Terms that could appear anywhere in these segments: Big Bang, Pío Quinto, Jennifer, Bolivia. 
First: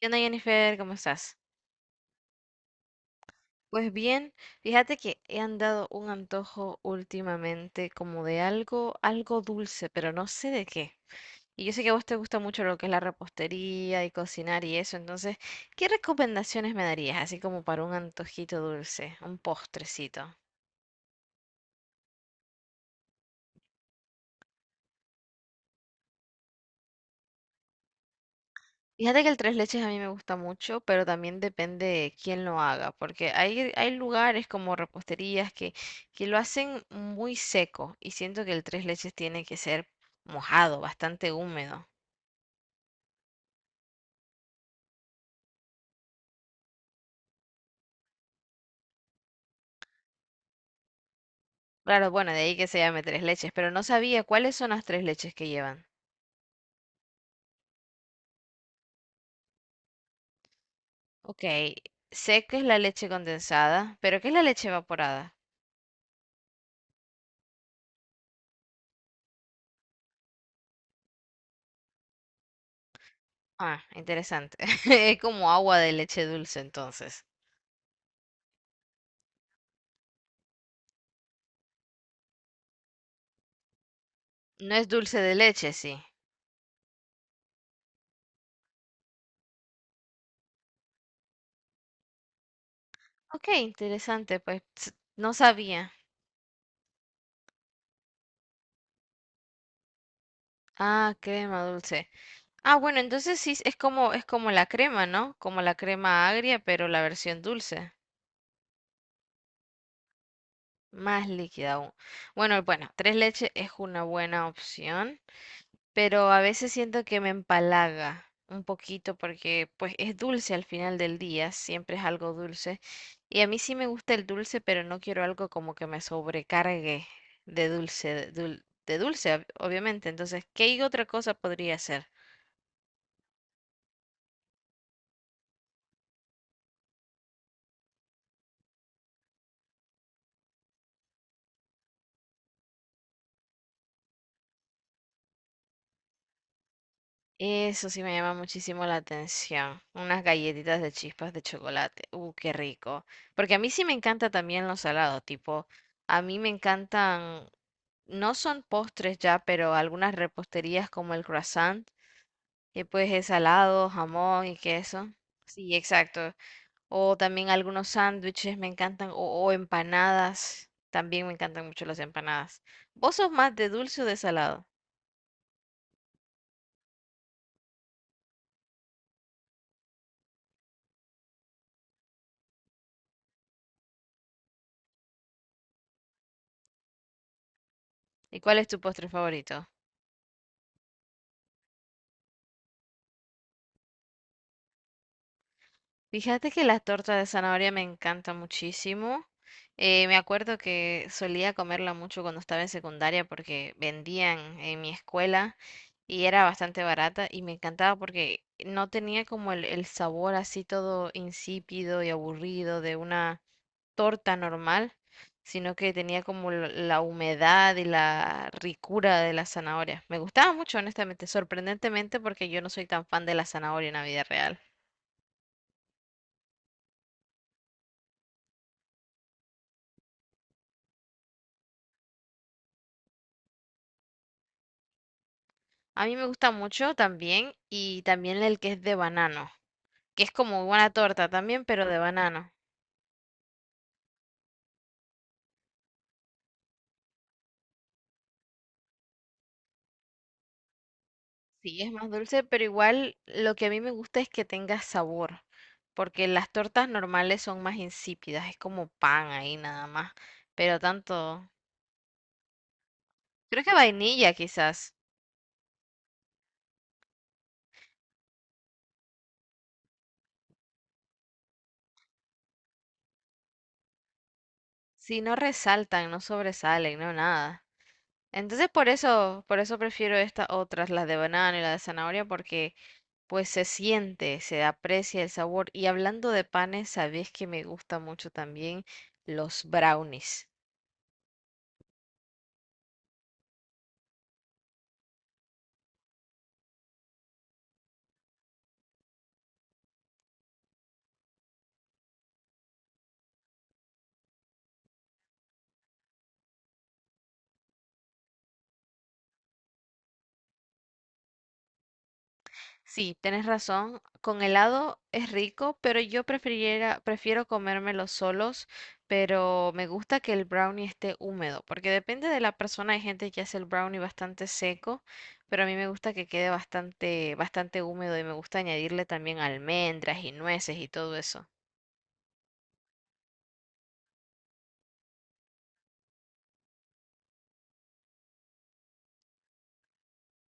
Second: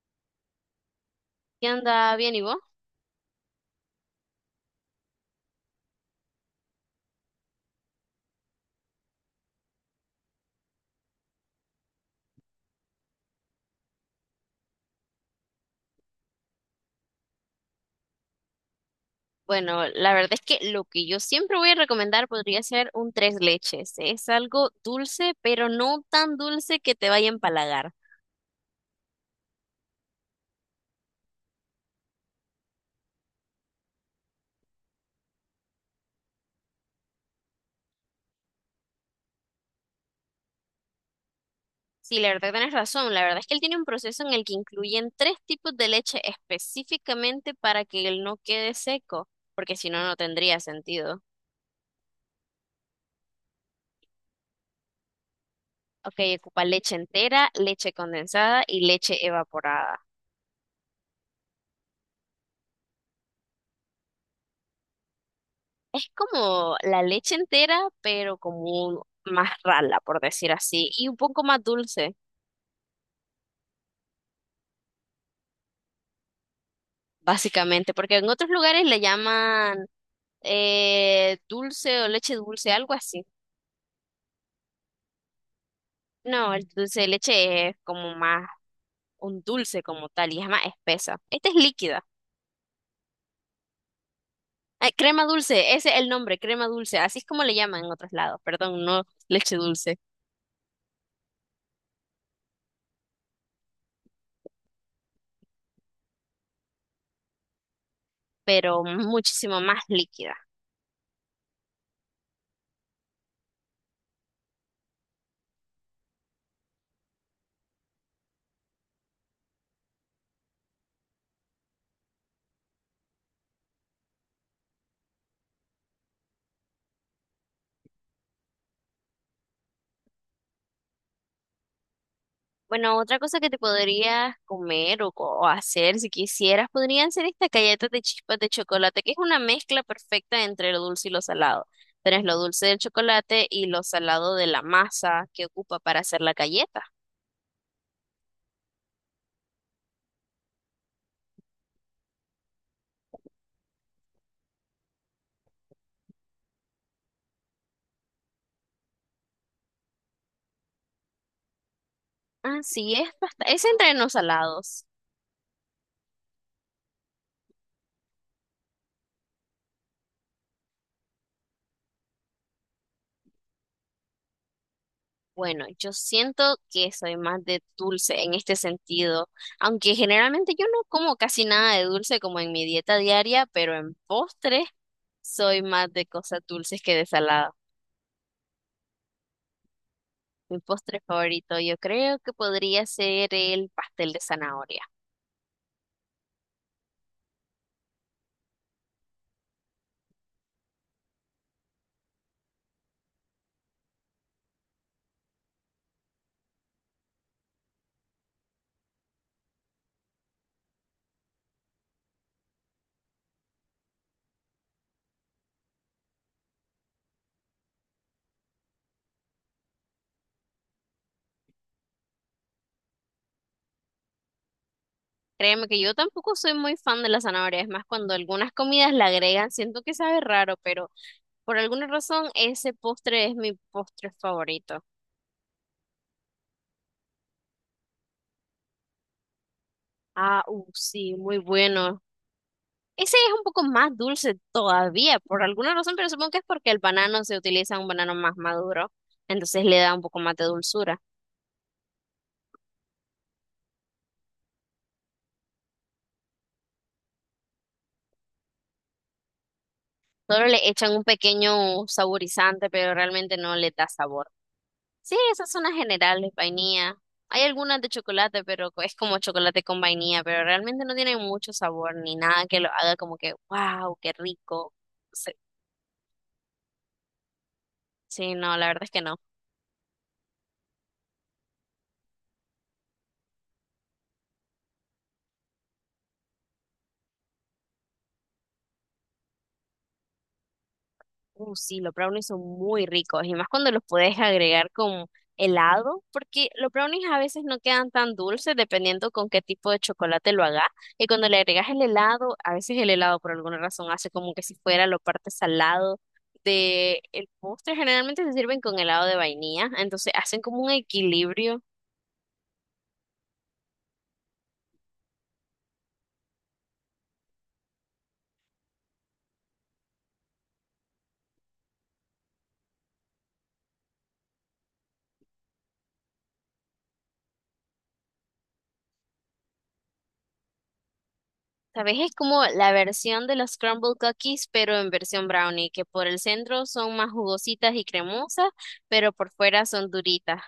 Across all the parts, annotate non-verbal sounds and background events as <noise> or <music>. ¿Qué onda, Jennifer? ¿Cómo estás? ¿Qué anda bien y vos? Pues bien, fíjate que he andado un antojo últimamente como de algo, algo dulce, pero no sé de qué. Y yo sé que a vos te gusta mucho lo que es la repostería y cocinar y eso, entonces, ¿qué recomendaciones me darías así como para un antojito dulce, un Bueno, la verdad postrecito? es que lo que yo siempre voy a recomendar podría ser un tres leches. Es algo dulce, pero no tan dulce que te vaya a empalagar. Fíjate que el tres leches a mí me gusta mucho, pero también depende de quién lo haga, porque hay lugares como reposterías que lo hacen muy seco y siento que el tres leches tiene que ser mojado, bastante húmedo. Sí, la verdad tenés razón. La verdad es que él tiene un proceso en el que incluyen tres tipos de leche específicamente para que él no quede seco, porque si no, no tendría sentido. Claro, bueno, de ahí que se llame tres leches, pero no sabía cuáles son las tres leches que llevan. Ok, ocupa leche entera, leche condensada y leche evaporada. Ok, sé que es la leche condensada, pero ¿qué es la leche evaporada? Es como la leche entera, pero como más rala, por decir así, y un poco más dulce. Ah, interesante. <laughs> Es como agua de leche dulce entonces. Básicamente, porque en otros lugares le llaman dulce o leche dulce, algo así. No es dulce de leche, sí. No, el dulce de leche es como más un dulce como tal y es más espesa. Esta es líquida. Ok, interesante, Ay, crema no dulce, ese sabía. es el nombre, crema dulce, así es como le llaman en otros lados, perdón, no leche dulce, Ah, crema dulce. Ah, bueno, entonces sí es como la crema, ¿no? Como la crema agria, pero la versión dulce, pero muchísimo más líquida. más líquida aún. Bueno, bueno, tres leches es una buena opción, pero a veces siento que me empalaga un poquito porque pues es dulce al final del día, siempre es algo dulce. Y a mí sí me gusta el dulce, pero no quiero algo como que me sobrecargue de dulce, de dulce, obviamente. Entonces, ¿qué otra cosa podría hacer? Bueno, otra cosa que te podrías comer o hacer si quisieras, podrían ser estas galletas de chispas de chocolate, que es una mezcla perfecta entre lo dulce y lo salado. Tenés lo dulce del chocolate y lo salado de la masa que ocupa para hacer la galleta. Eso sí me llama muchísimo la atención. Unas galletitas de chispas de chocolate. Qué rico. Porque a mí sí me encanta también los salados, tipo, a mí me encantan, no son postres ya, pero algunas reposterías como el croissant, que Así es, pues es es salado, entre los jamón y salados. queso. Sí, exacto. O también algunos sándwiches me encantan, o empanadas. También me encantan mucho las empanadas. ¿Vos sos más de dulce o de salado? Bueno, yo siento que soy más de dulce en este sentido, aunque generalmente yo no como casi nada de dulce como en mi dieta diaria, pero en postres soy más de cosas dulces que de salado. ¿Y cuál es tu postre favorito? Mi postre favorito yo creo que podría ser el pastel de zanahoria. Fíjate que la torta de zanahoria me encanta muchísimo. Me acuerdo que solía comerla mucho cuando estaba en secundaria porque vendían en mi escuela y era bastante barata y me encantaba porque no tenía como el sabor así todo insípido y aburrido de una torta normal, sino que tenía como la humedad y la ricura de la zanahoria. Me gustaba mucho, honestamente, sorprendentemente porque yo no soy tan fan de la zanahoria en la vida real. Créeme que yo tampoco soy muy fan de la zanahoria, es más, cuando algunas comidas la agregan, siento que sabe raro, pero por alguna razón ese postre es mi postre favorito. A mí me gusta mucho también y también el que es de banano, que es Ah, como una sí, torta muy también, pero de bueno. banano. Ese es un poco más dulce todavía, por alguna razón, pero supongo que es porque el banano se utiliza un banano más maduro, entonces le da un poco más de dulzura. Sí, es más dulce, pero igual lo que a mí me gusta es que tenga sabor, porque las tortas normales son más insípidas, es como pan ahí nada más, Solo le pero echan un tanto, pequeño saborizante, pero realmente no creo le que da sabor. vainilla quizás, Sí, esas son las generales, vainilla. Hay algunas de chocolate, pero es como chocolate con vainilla, pero realmente no tiene mucho sabor ni nada que lo haga como que, wow, qué rico. si Sí, no resaltan, no sobresalen, no nada. sí, no, la Entonces verdad es que no. Por eso prefiero estas otras, las de banano y la de zanahoria, porque pues se siente, se aprecia el sabor. Y hablando de panes, sabes que me gusta mucho también los brownies. Sí, los brownies son muy ricos y más cuando los puedes agregar con helado, porque los brownies a veces no quedan tan dulces dependiendo con qué tipo de chocolate lo hagas. Y cuando le agregas el helado, a veces el helado por alguna razón hace como que si fuera lo parte salado de el postre. Generalmente se sirven con helado de vainilla, entonces hacen como un equilibrio. Sí, tienes razón. Con helado es rico, pero prefiero comérmelos solos, pero me gusta que el brownie esté húmedo, porque depende de la persona. Hay gente que hace el brownie bastante seco, pero a mí me gusta que quede bastante, bastante húmedo y me gusta añadirle también almendras y nueces y todo eso. ¿Sabes? Es como la versión de los crumble cookies, pero en versión brownie, que por el centro son más jugositas y cremosas, pero por fuera son duritas.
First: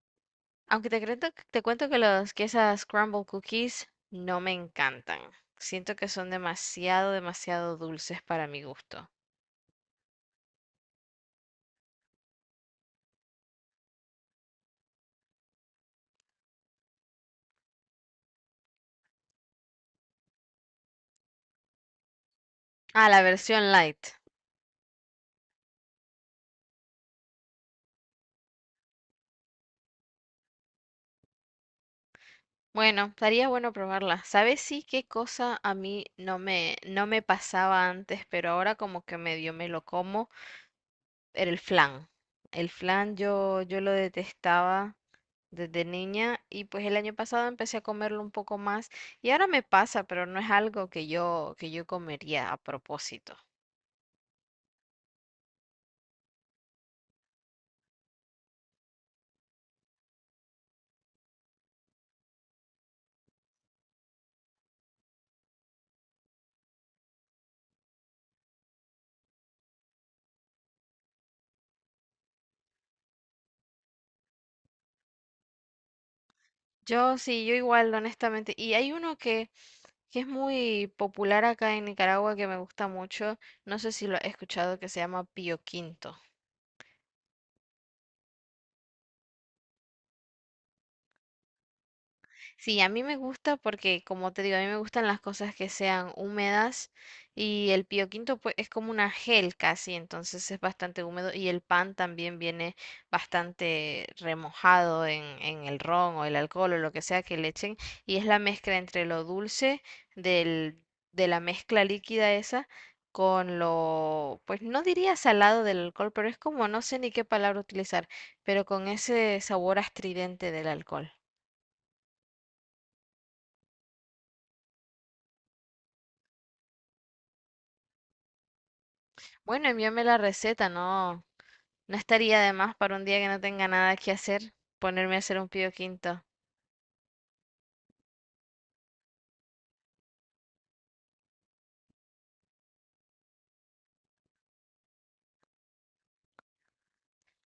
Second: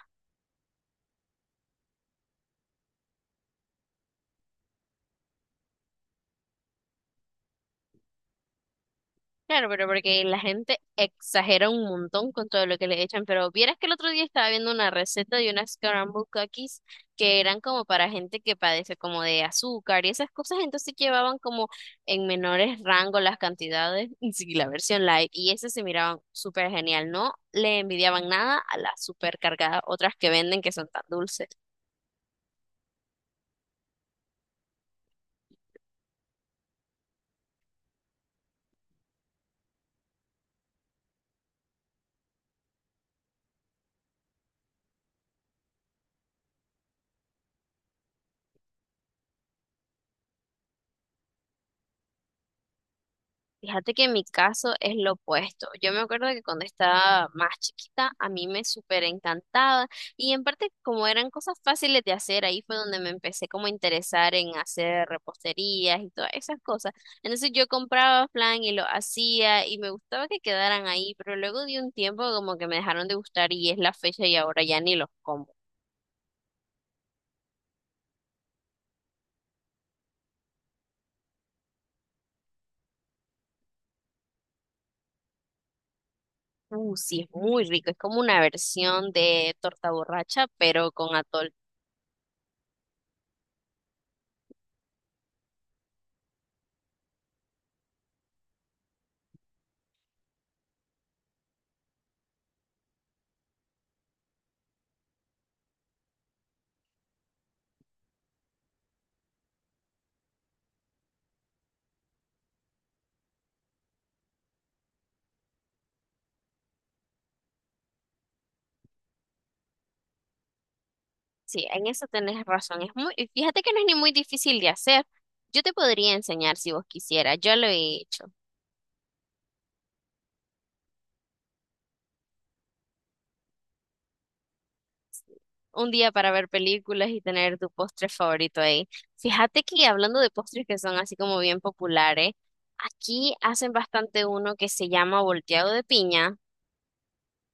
Aunque te cuento que esas crumble cookies no me encantan. Siento que son demasiado, demasiado dulces para mi gusto. Claro, pero porque la gente exagera un montón con todo lo que le echan, pero vieras que el otro día estaba viendo una receta de unas scrambled cookies que eran como para gente que padece como de azúcar y esas cosas, entonces llevaban como en menores Ah, rangos la las versión light. cantidades, <laughs> y sí, la versión light, y esas se miraban súper genial, no le envidiaban nada a las súper cargadas otras que venden que son tan dulces. Bueno, estaría bueno probarla. ¿Sabes sí qué cosa a mí no me pasaba antes, pero ahora como que medio me lo como? Era el flan. El flan yo lo detestaba desde niña y pues el año pasado empecé a comerlo un poco más y ahora me pasa, pero no es algo que yo comería a propósito. Fíjate que en mi caso es lo opuesto. Yo me acuerdo que cuando estaba más chiquita, a mí me súper encantaba y en parte como eran cosas fáciles de hacer, ahí fue donde me empecé como a interesar en hacer reposterías y todas esas cosas. Entonces yo compraba flan y lo hacía y me gustaba que quedaran ahí, pero luego de un tiempo como que me dejaron de gustar y es la fecha y ahora ya ni los como. Yo sí, yo igual, honestamente. Y hay uno que es muy popular acá en Nicaragua que me gusta mucho. No sé si lo has escuchado, que se llama Pío Quinto. Sí, es muy rico, es como una versión de torta borracha, pero con atol. Sí, a mí me gusta porque, como te digo, a mí me gustan las cosas que sean húmedas y el pio quinto pues es como una gel casi, entonces es bastante húmedo y el pan también viene bastante remojado en el ron o el alcohol o lo que sea que le echen y es la mezcla entre lo dulce del, de la mezcla líquida esa con lo, pues no diría salado del alcohol, pero es como, no sé ni qué palabra utilizar, pero con ese sabor astridente del alcohol. Sí, en eso tenés razón. Es muy, y fíjate que no es ni muy difícil de hacer. Yo te podría enseñar si vos quisieras. Yo lo he hecho. Bueno, envíame la receta, no, no estaría de más para un día que no tenga nada que hacer, ponerme a hacer un pío Un día quinto. para ver películas y tener tu postre favorito ahí. Fíjate que hablando de postres que son así como bien populares, aquí hacen bastante uno que se llama volteado de piña.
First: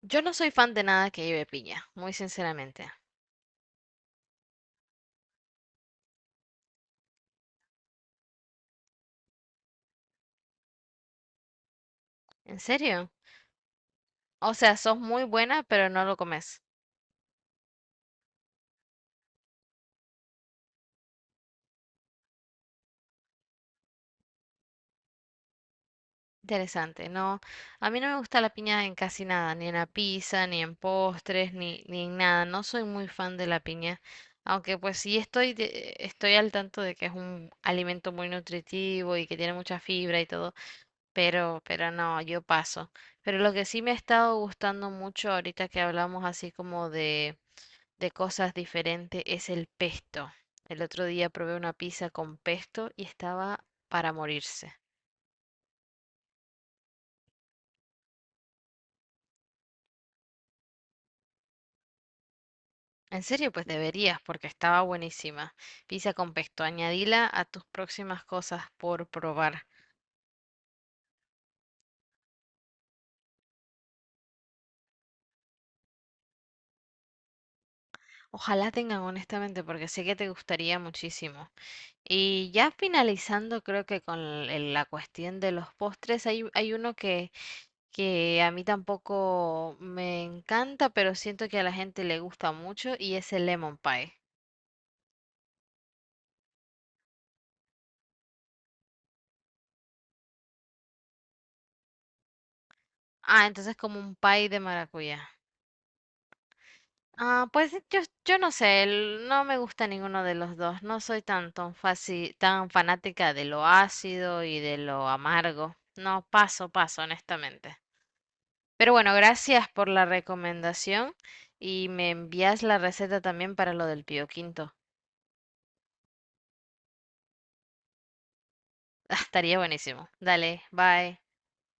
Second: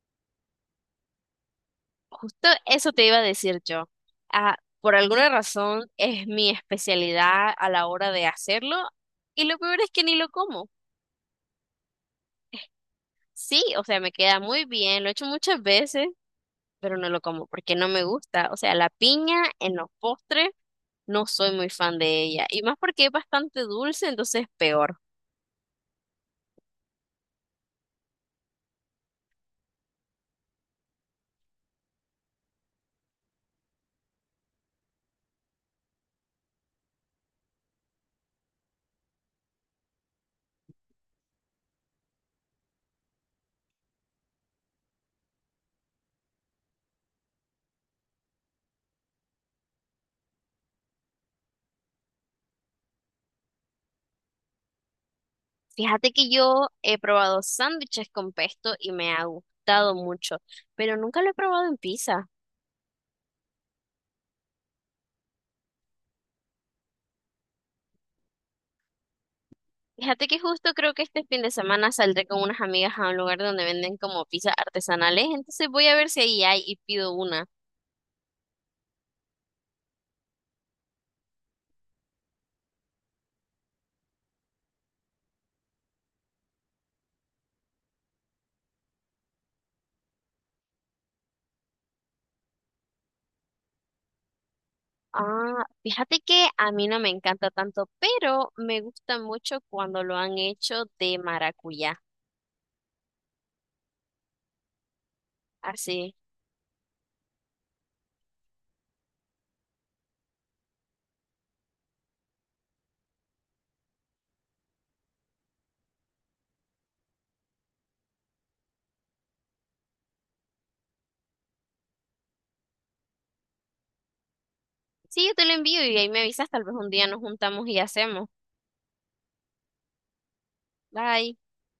Yo no soy fan de nada que lleve piña, muy Justo sinceramente. eso te iba a decir yo. Ah, por alguna razón es mi especialidad a la hora de hacerlo y lo peor es que ni lo como. ¿En serio? Sí, o sea, me queda O muy sea, sos bien, lo he muy hecho muchas buena, pero veces no lo comes. pero no lo como porque no me gusta. O sea, la piña en los postres no soy muy fan de ella. Y más porque es bastante dulce, entonces peor. Interesante, no, a mí no me gusta la piña en casi nada, ni en la pizza, ni en postres, ni, ni en nada. No soy muy fan de la piña, aunque pues sí estoy al tanto de que es un alimento muy nutritivo y que tiene mucha fibra y todo. Pero no, yo paso. Pero lo que sí me ha estado gustando mucho ahorita que hablamos así como de cosas diferentes es el pesto. El otro día probé una pizza con pesto y estaba para morirse. Fíjate que yo he probado sándwiches con pesto y me ha gustado mucho, pero nunca lo he probado en pizza. En serio, pues deberías, porque estaba buenísima. Pizza con pesto, añadila a tus próximas cosas por probar. Fíjate que justo creo que este fin de semana saldré con unas amigas a un lugar donde venden como pizzas artesanales, entonces voy a ver si ahí hay y pido una. Ojalá tengan honestamente, porque sé que te gustaría muchísimo. Y ya finalizando, creo que con la cuestión de los postres, hay uno que a mí tampoco me encanta, pero siento que a la gente le gusta mucho y es el lemon pie. Ah, fíjate que a mí no me encanta tanto, pero me gusta mucho cuando lo han hecho de maracuyá. Ah, entonces como un pie de maracuyá. Así. Ah, pues sí, yo no sé, no me gusta ninguno de los dos. No soy tan, tan fácil, tan fanática de lo ácido y de lo amargo. No, paso, paso, honestamente. Pero bueno, gracias por la recomendación y me envías la receta también para lo del pio quinto. Sí, yo te lo envío y ahí me avisas, tal vez un día nos juntamos y hacemos. <laughs> Estaría buenísimo. Dale, bye. Bye.